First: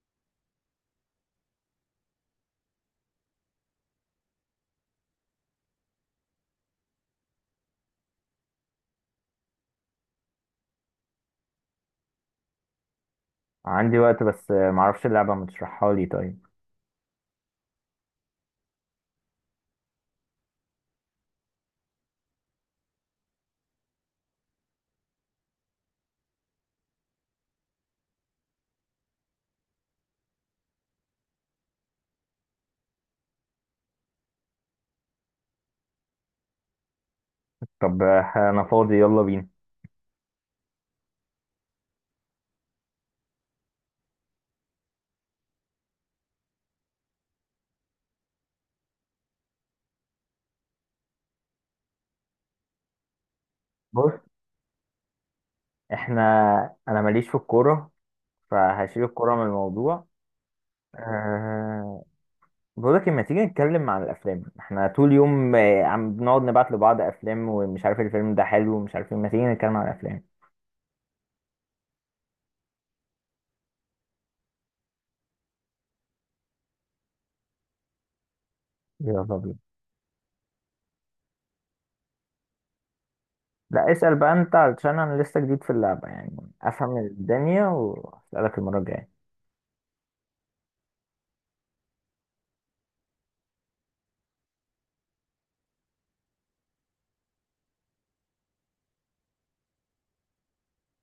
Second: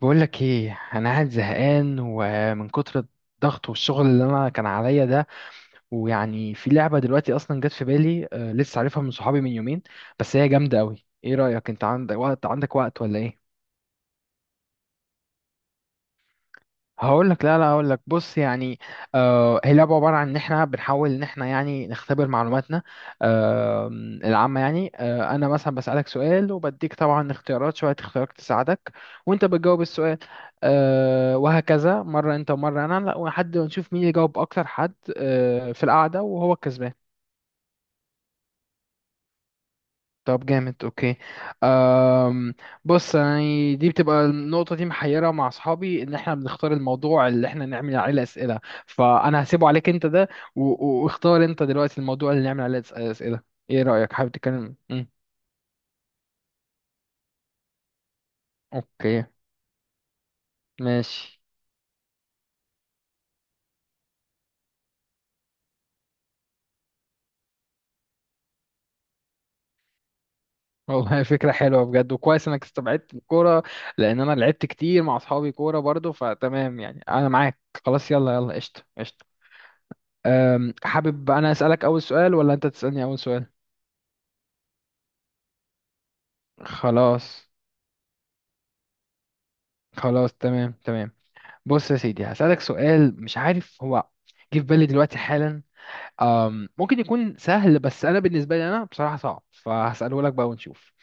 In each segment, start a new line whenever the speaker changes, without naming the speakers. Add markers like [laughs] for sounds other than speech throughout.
بقول لك ايه، انا قاعد زهقان ومن كتر الضغط والشغل اللي انا كان عليا ده. ويعني في لعبه دلوقتي اصلا جت في بالي، لسه عارفها من صحابي من يومين. بس هي جامده قوي. ايه رايك؟ انت عندك وقت؟ عندك وقت ولا ايه؟
عندي وقت بس معرفش اللعبة ما تشرحها لي طيب.
هقول لك، لا لا، هقول لك بص يعني. آه، هي لعبه عباره عن ان احنا بنحاول ان احنا يعني نختبر معلوماتنا. آه. العامه يعني. انا مثلا بسالك سؤال وبديك طبعا اختيارات، شويه اختيارات تساعدك وانت بتجاوب السؤال. وهكذا مره انت ومره انا، لا، لحد ما نشوف مين يجاوب اكتر حد في القعده وهو الكسبان.
طب، انا فاضي يلا بينا.
طب جامد، اوكي. أم بص يعني، دي بتبقى النقطة دي محيرة مع اصحابي ان احنا بنختار الموضوع اللي احنا نعمل عليه اسئلة. فانا هسيبه عليك انت ده. واختار انت دلوقتي الموضوع اللي نعمل عليه اسئلة. ايه رأيك؟
بص
حابب تتكلم؟
احنا انا ماليش في الكورة فهشيل
اوكي،
الكورة من الموضوع.
ماشي.
أه... بقولك لما تيجي نتكلم عن الافلام احنا طول يوم عم بنقعد نبعت لبعض افلام ومش عارف الفيلم ده حلو ومش عارف إيه. ما تيجي نتكلم عن الافلام.
والله، [laughs] فكرة حلوة بجد، وكويس انك استبعدت الكورة. لان انا لعبت كتير مع اصحابي كورة برضو، فتمام يعني انا معاك. خلاص، يلا يلا، قشطة
يلا
قشطة.
بينا.
حابب انا اسألك اول سؤال ولا انت تسألني اول سؤال؟
لا، اسأل بقى انت علشان انا لسه جديد في اللعبة يعني، افهم
خلاص.
الدنيا واسألك المرة الجاية.
خلاص، تمام تمام. بص يا سيدي، هسألك سؤال. مش عارف هو، جه في بالي دلوقتي حالا. ممكن يكون سهل، بس أنا بالنسبة لي أنا بصراحة صعب، فهسأله لك بقى ونشوف.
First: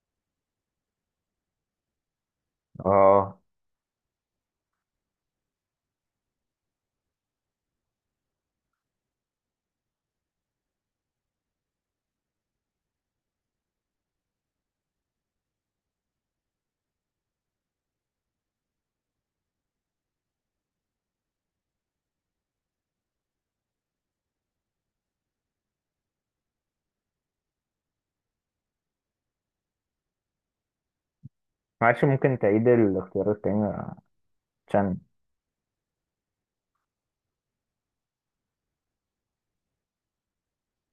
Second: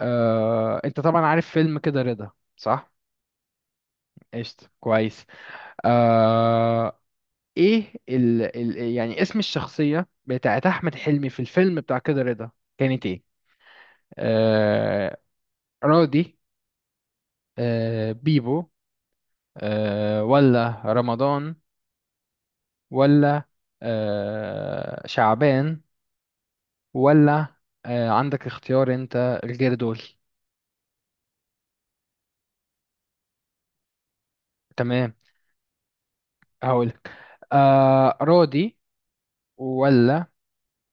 أه، أنت طبعا عارف فيلم كده رضا صح؟
اه
قشطة، كويس. أه. إيه ال يعني اسم الشخصية بتاعت أحمد حلمي في الفيلم بتاع كده رضا كانت إيه؟ أه رودي، بيبو، ولا رمضان، ولا شعبان، ولا عندك اختيار انت الغير دول؟
معلش، ممكن تعيد الاختيارات تاني عشان...
تمام. هقولك. راضي، ولا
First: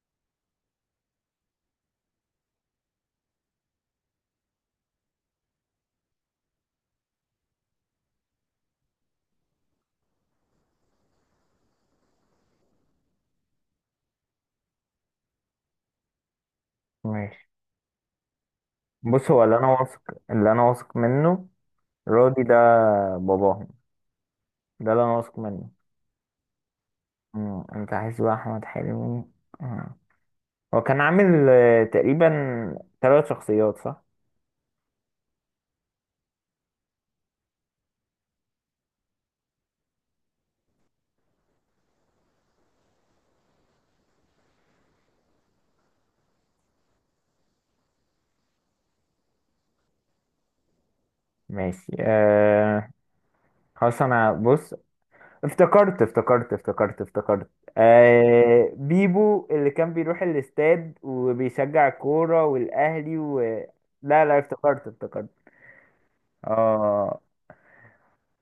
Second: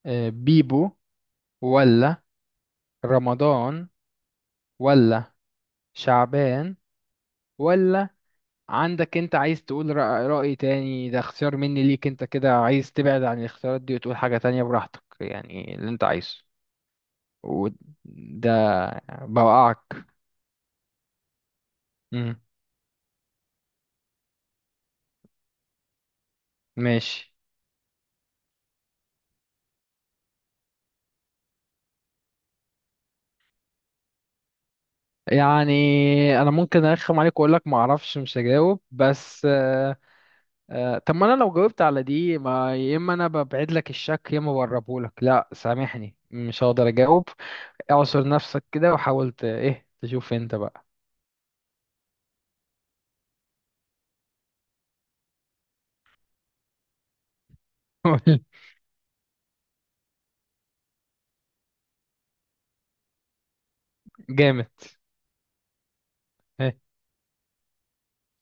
بيبو، ولا رمضان، ولا شعبان، ولا عندك انت عايز تقول رأي تاني؟ ده اختيار مني ليك، انت كده عايز تبعد عن الاختيارات دي وتقول حاجة تانية براحتك يعني اللي انت عايزه.
ماشي.
وده
بص هو اللي انا واثق،
بوقعك.
اللي انا واثق منه
مم.
راضي، ده باباهم، ده اللي انا واثق منه.
ماشي.
مم. انت عايز بقى احمد حلمي؟ آه. هو كان عامل تقريبا ثلاث شخصيات صح؟
يعني انا ممكن ارخم عليك واقول لك ما اعرفش مش هجاوب، بس طب ما انا لو جاوبت على دي، ما يا اما انا ببعد لك الشك يا اما بقربه لك. لا سامحني، مش هقدر اجاوب. اعصر نفسك كده وحاول ايه تشوف انت بقى.
ماشي خلاص. انا بص، افتكرت افتكرت افتكرت افتكرت.
[laughs]
آه، بيبو اللي كان بيروح الاستاد وبيشجع الكورة والاهلي و... لا لا،
جامد.
افتكرت افتكرت.
إيه.
اه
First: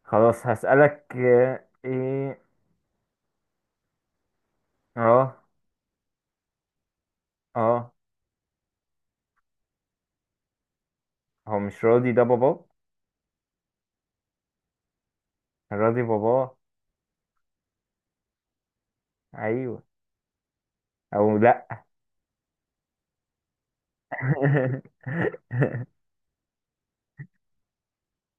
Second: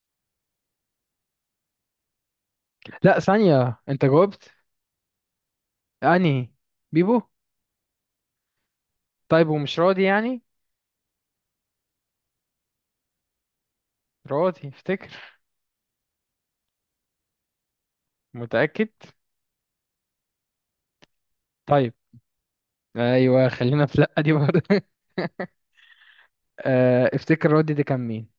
خلاص، هسألك ايه.
لا ثانية، انت جاوبت.
اه،
انهي؟ بيبو؟
اه.
طيب، ومش راضي يعني؟
هو مش راضي، ده باباه.
راضي افتكر.
كان راضي باباه.
متأكد؟
ايوه. او لا.
طيب. ايوه، خلينا في لا دي برضه. [laughs]
[laughs]
افتكر راضي دي كان مين.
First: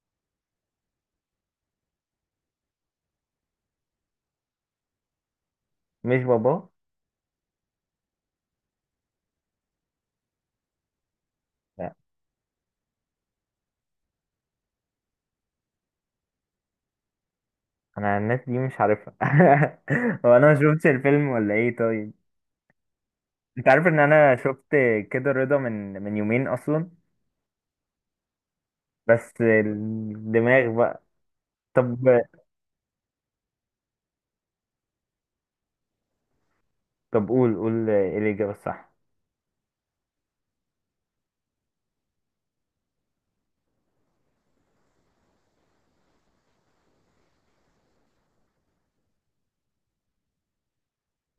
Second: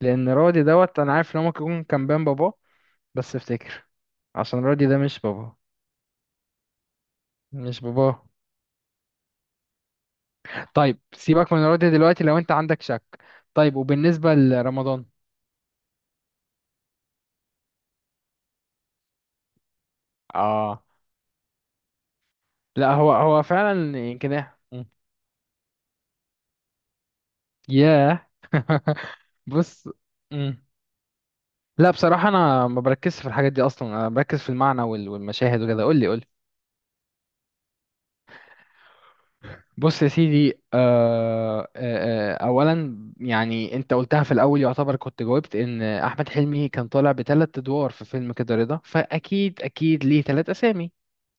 لان رودي دوت، انا عارف ان هو ممكن يكون كان بين باباه، بس افتكر. عشان رودي ده مش باباه.
مش باباه.
مش باباه. طيب سيبك من رودي
لا،
دلوقتي لو انت عندك شك. طيب، وبالنسبة لرمضان؟
انا الناس دي مش عارفها. [laughs] هو انا ما
اه.
شفتش الفيلم ولا ايه طيب.
لا هو هو
انت عارف
فعلا،
ان
يمكن
انا
ايه؟
شفت كده رضا من يومين اصلا،
ياه. [laughs]
بس
بص. مم.
الدماغ بقى.
لا
طب.
بصراحة انا ما بركزش في الحاجات دي اصلا، انا بركز في المعنى والمشاهد وكده. قول لي قول لي.
قول قول ايه الاجابه الصح.
بص يا سيدي، اولا يعني انت قلتها في الاول يعتبر كنت جاوبت ان احمد حلمي كان طالع بثلاث ادوار في فيلم كده رضا، فاكيد اكيد ليه ثلاث اسامي.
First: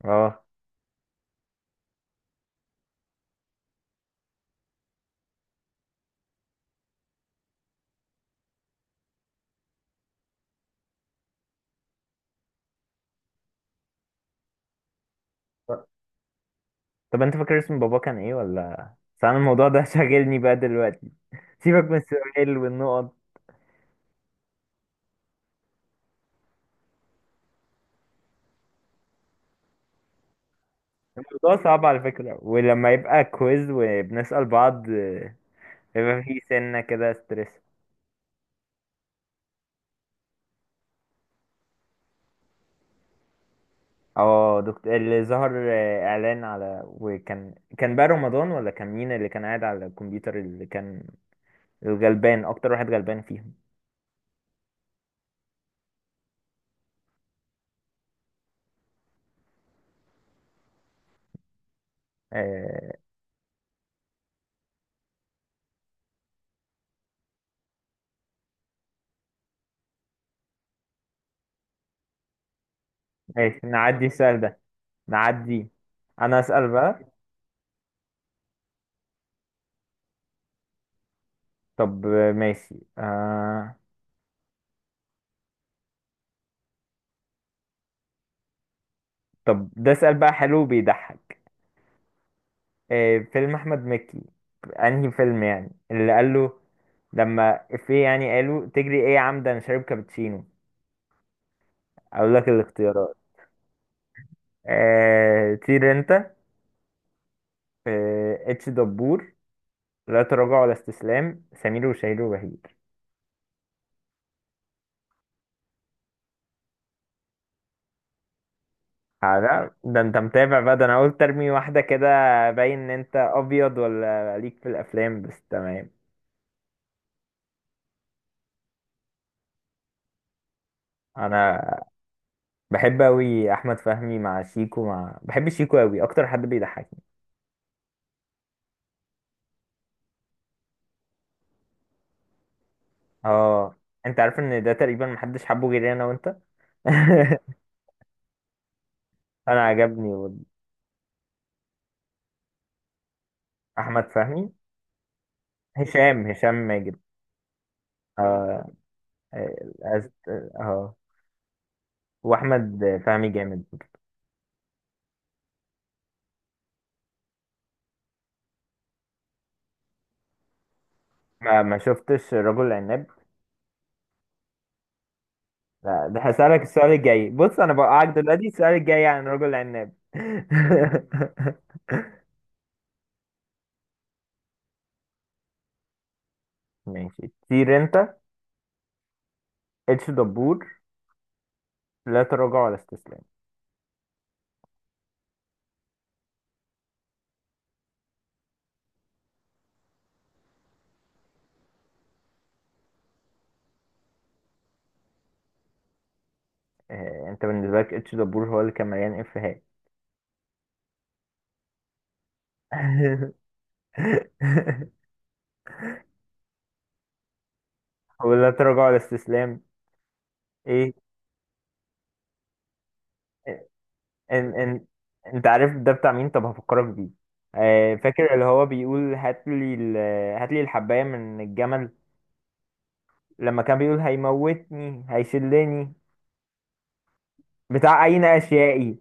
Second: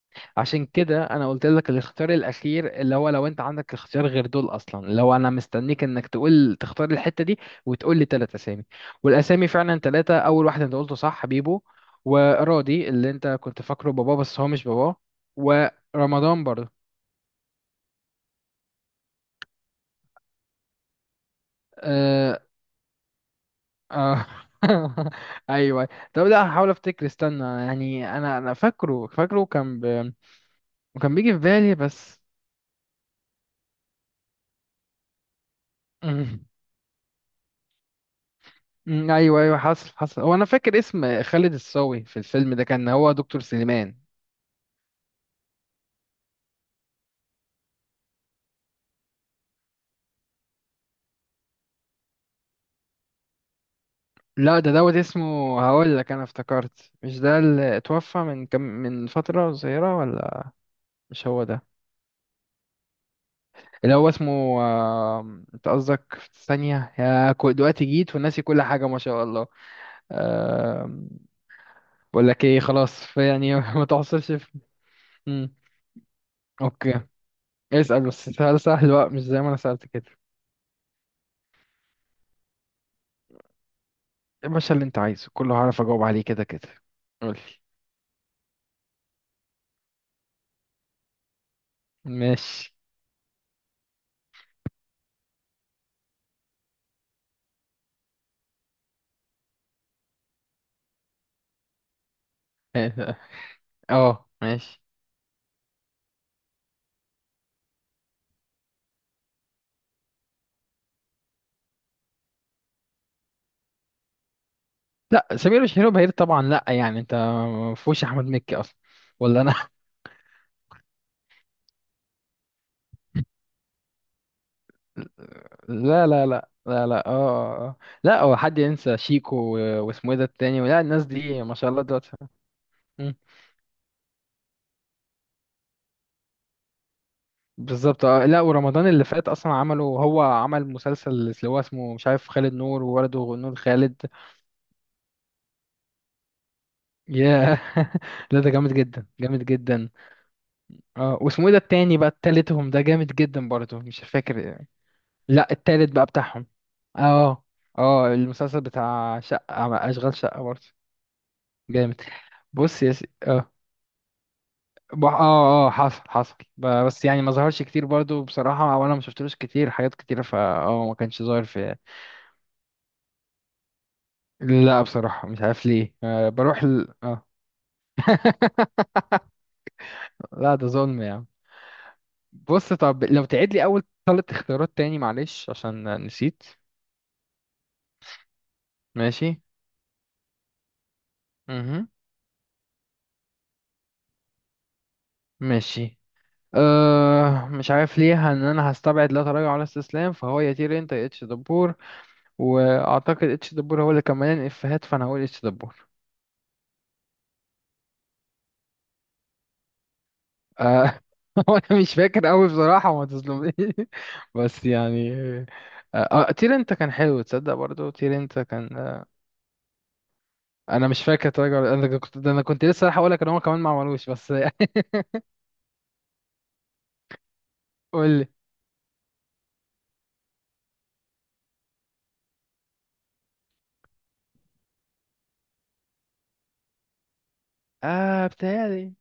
اه.
عشان كده انا قلت لك الاختيار الاخير، اللي هو لو انت عندك اختيار غير دول اصلا، اللي هو انا مستنيك انك تقول تختار الحتة دي وتقول لي ثلاث اسامي. والاسامي فعلا ثلاثة. اول واحد انت قلته صح، بيبو، وراضي اللي انت كنت فاكره باباه، بس هو مش باباه، ورمضان برضه.
طب انت فاكر اسم بابا كان ايه، ولا بس انا الموضوع ده [laughs] شاغلني بقى دلوقتي؟ سيبك من
آه،
السؤال والنقط.
اه. [laughs] ايوه. طب لا هحاول افتكر. استنى يعني، انا فاكره فاكره كان وكان بيجي في
الموضوع
بالي
صعب على
بس.
فكرة، ولما يبقى كويز وبنسأل بعض يبقى في
أمم،
سنة كده ستريس.
أمم، ايوه ايوه، حصل حصل. هو انا فاكر اسم خالد الصاوي في الفيلم ده كان هو دكتور سليمان.
اه، دكتور اللي ظهر اعلان على، وكان كان بقى رمضان، ولا كان مين اللي كان قاعد على الكمبيوتر، اللي كان الغلبان اكتر واحد غلبان فيهم؟
لا ده دوت اسمه، هقول لك انا افتكرت. مش ده اللي اتوفى من كم، من فترة صغيرة، ولا؟ مش هو ده؟
آه
اللي هو اسمه انت قصدك في ثانية يا دلوقتي جيت وناسي كل حاجة ما شاء الله. بقول لك ايه، خلاص في يعني.
ماشي،
[laughs] ما
نعدي
تحصلش
السؤال
في.
ده،
مم.
نعدي. انا اسأل
اوكي.
بقى.
اسأل بس سؤال سهل بقى، مش زي ما انا سألت كده.
طب ماشي
يا باشا، اللي انت عايزه كله هعرف اجاوب عليه كده كده. قولي.
طب، ده سؤال بقى حلو بيضحك.
ماشي.
فيلم احمد مكي، انهي فيلم يعني اللي قال له لما في يعني قالوا تجري ايه يا عمدا انا شارب كابتشينو؟ اقول لك الاختيارات:
[laughs] اه، ماشي.
طير انت، اتش دبور، لا تراجع ولا استسلام، سمير وشهير وبهير.
لا سمير وشهير وبهير طبعا، لا يعني انت ما فيهوش احمد مكي اصلا ولا انا. [laughs]
ده انت متابع بقى، ده انا قلت ارمي واحده كده، باين ان انت ابيض ولا ليك في الافلام، بس تمام.
لا لا لا لا لا، اه، لا هو حد ينسى شيكو واسمه ايه ده التاني؟ لا الناس دي ما
انا
شاء الله دلوقتي.
بحب اوي احمد فهمي مع شيكو، بحب شيكو اوي، اكتر حد بيضحك.
بالظبط. لا ورمضان اللي فات اصلا عمله، هو عمل مسلسل اللي هو اسمه مش عارف خالد نور وولده نور
اه،
خالد.
انت عارف ان ده تقريبا محدش حبه غيري انا وانت. [laughs]
ياه. [laughs] لا ده جامد جدا، جامد
انا
جدا.
عجبني
اه، واسمه ايه ده التاني بقى؟ التالتهم ده جامد جدا برضه، مش
احمد فهمي.
فاكر. لا، التالت بقى
هشام
بتاعهم.
هشام ماجد.
اه اه. المسلسل
اه.
بتاع شقة،
أست...
اشغال شقة برضه.
اه
جامد.
واحمد
بص يا
فهمي
اه،
جامد.
اه اه، حصل حصل، بس يعني ما ظهرش كتير برضه بصراحة، وانا ما شفتلوش كتير حاجات كتيرة فا اه، ما كانش ظاهر
ما,
في.
ما شفتش رجل العناب.
لا بصراحة مش عارف ليه،
لا، ده هسألك
بروح
السؤال
اه.
الجاي، بص انا بوقعك دلوقتي، السؤال
[laughs]
الجاي عن رجل العناب.
لا ده ظلم يا عم.
[laughs]
بص، طب لو تعيد لي أول ثلاث اختيارات تاني، معلش عشان نسيت.
ماشي، طير انت،
ماشي.
اتش دبور،
مهم.
لا تراجع ولا استسلام.
ماشي. مش عارف ليه ان انا هستبعد لا تراجع ولا استسلام، فهو يا تير انت يا اتش دبور. واعتقد اتش دبور هو اللي كان مليان افيهات، فانا هقول اتش دبور.
آه، انت بالنسبه لك اتش دبور هو اللي كان مليان افيهات.
أه. [laughs] هو انا مش فاكر قوي بصراحة، وما تظلمنيش. [laughs] بس
[laughs]
يعني. أه آه، تير انت كان حلو تصدق برضو، تير انت
ولا
كان
تراجع ولا استسلام؟
انا
ايه.
مش فاكر تراجع انا كنت لسه رايح اقول لك ان هم كمان ما عملوش، بس
ان
يعني.
ان
[laughs]
انت عارف ده بتاع مين؟ طب هفكرك بيه. آه،
قول لي.
فاكر اللي هو بيقول هات لي ال... هات لي الحبايه من الجمل، لما كان بيقول هيموتني هيشلني، بتاع اين
اه بتهيألي.
اشيائي.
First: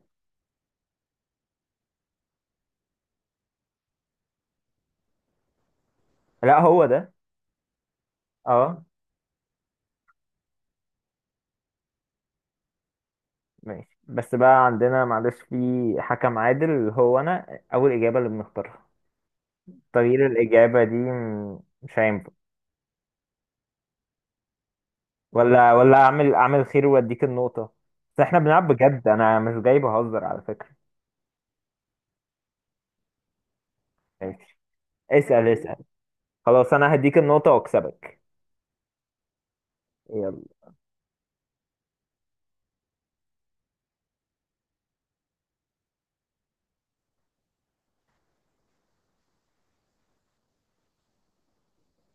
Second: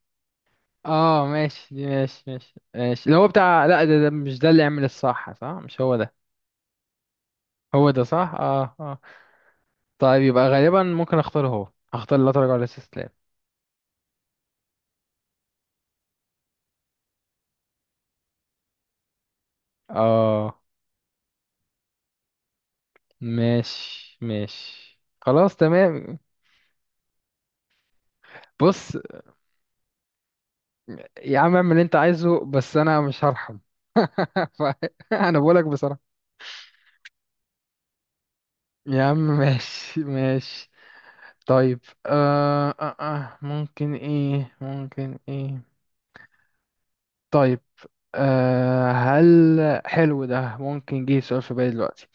اه ماشي دي، ماشي ماشي ماشي. اللي هو بتاع، لا ده, ده مش ده اللي يعمل الصح. صح، مش هو ده؟
لا، هو ده.
هو ده صح. اه
اه
اه. طيب يبقى غالبا ممكن اختار هو، هختار لا تراجع ولا استسلام.
ماشي، بس بقى عندنا معلش، في حكم عادل، هو انا اول اجابه اللي بنختارها، تغيير
اه
الاجابه دي مش هينفع.
ماشي ماشي. خلاص
ولا
تمام.
اعمل اعمل خير واديك النقطه. بس احنا بنلعب
بص
بجد، انا مش جاي بهزر على فكره.
يا عم، اعمل اللي انت عايزه، بس انا مش هرحم. [laughs]
ماشي،
انا
اسأل
بقولك
اسأل.
بصراحة.
خلاص أنا هديك النقطة وأكسبك.
يا عم، ماشي
يلا.
ماشي. طيب. ممكن ايه؟ ممكن ايه؟ طيب. هل حلو ده ممكن، جه سؤال في بالي دلوقتي.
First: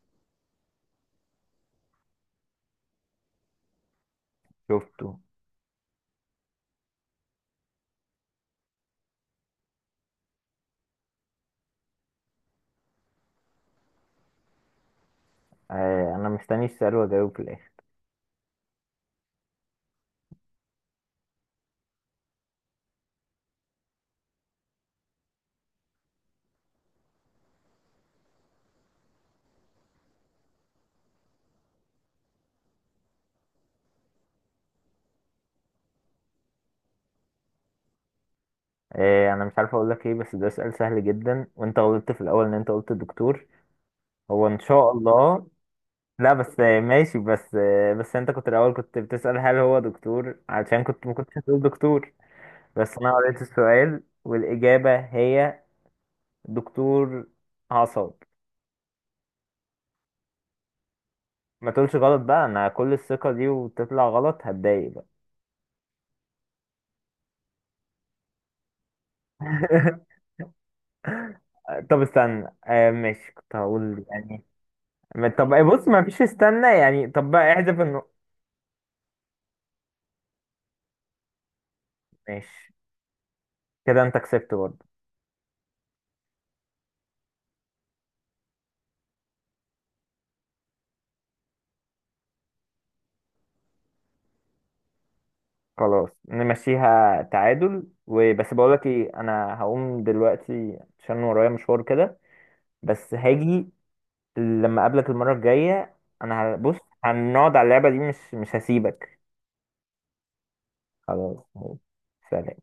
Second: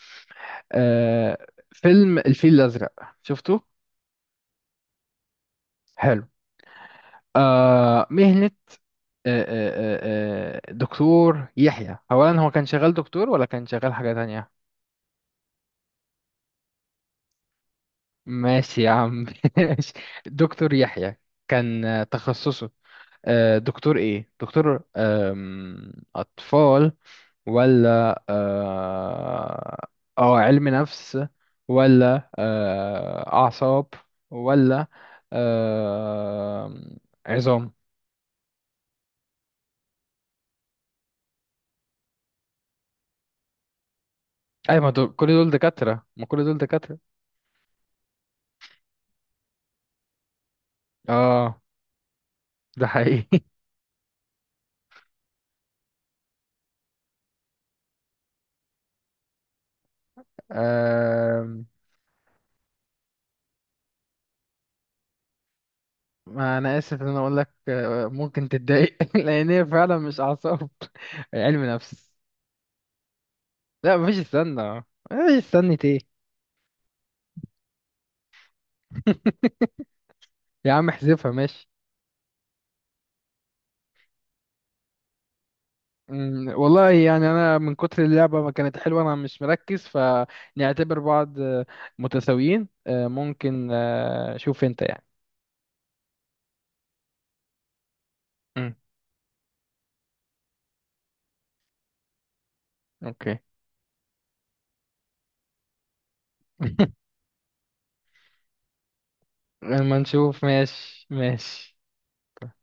آه. فيلم الفيل الأزرق، شفته؟
شفته.
حلو. مهنة، آه آه دكتور يحيى، أولا هو كان شغال دكتور ولا كان شغال حاجة تانية؟
آه أنا مستني السؤال وأجاوب في الآخر.
ماشي يا عم، [laughs] ماشي. دكتور يحيى كان تخصصه دكتور ايه؟ دكتور اطفال، ولا اه علم نفس، ولا أعصاب، ولا آه عظام؟
آه أنا مش عارف أقول لك إيه، بس ده سؤال سهل جدا، وأنت غلطت في الأول إن أنت قلت دكتور، هو إن
أي ما
شاء
دول كل
الله.
دول دكاترة،
[laughs]
ما
لا
كل دول
بس
دكاترة.
ماشي، بس بس أنت كنت الأول كنت بتسأل هل هو دكتور، علشان كنت ما كنتش
اه.
هتقول دكتور،
ده
بس أنا
حقيقي.
قريت
[laughs]
السؤال والإجابة هي دكتور أعصاب.
آه
ما تقولش غلط بقى، أنا كل الثقة دي وتطلع غلط، هتضايق بقى.
ما أنا آسف إن أنا أقول لك، ممكن تتضايق. [laughs] لأن هي فعلا
[laughs]
مش أعصاب، هي علم
طب
نفس.
استنى آه ماشي كنت
لا،
هقول
مفيش
يعني.
استنى. مفيش
طب
استنى
بص،
ايه؟
ما فيش استنى يعني؟ طب بقى احذف النقط.
[laughs] يا عم احذفها، ماشي.
ماشي، كده انت كسبت برضه.
والله يعني انا من كتر اللعبه ما كانت حلوه انا مش مركز، فنعتبر بعض متساويين، ممكن، شوف انت يعني.
خلاص نمشيها تعادل وبس.
مم،
بقولك ايه، انا هقوم دلوقتي عشان ورايا مشوار كده، بس
اوكي.
هاجي لما اقابلك المرة الجاية. انا بص،
[laughs]
هنقعد على اللعبة دي، مش هسيبك.
لما نشوف، ماشي
خلاص،
ماشي
سلام.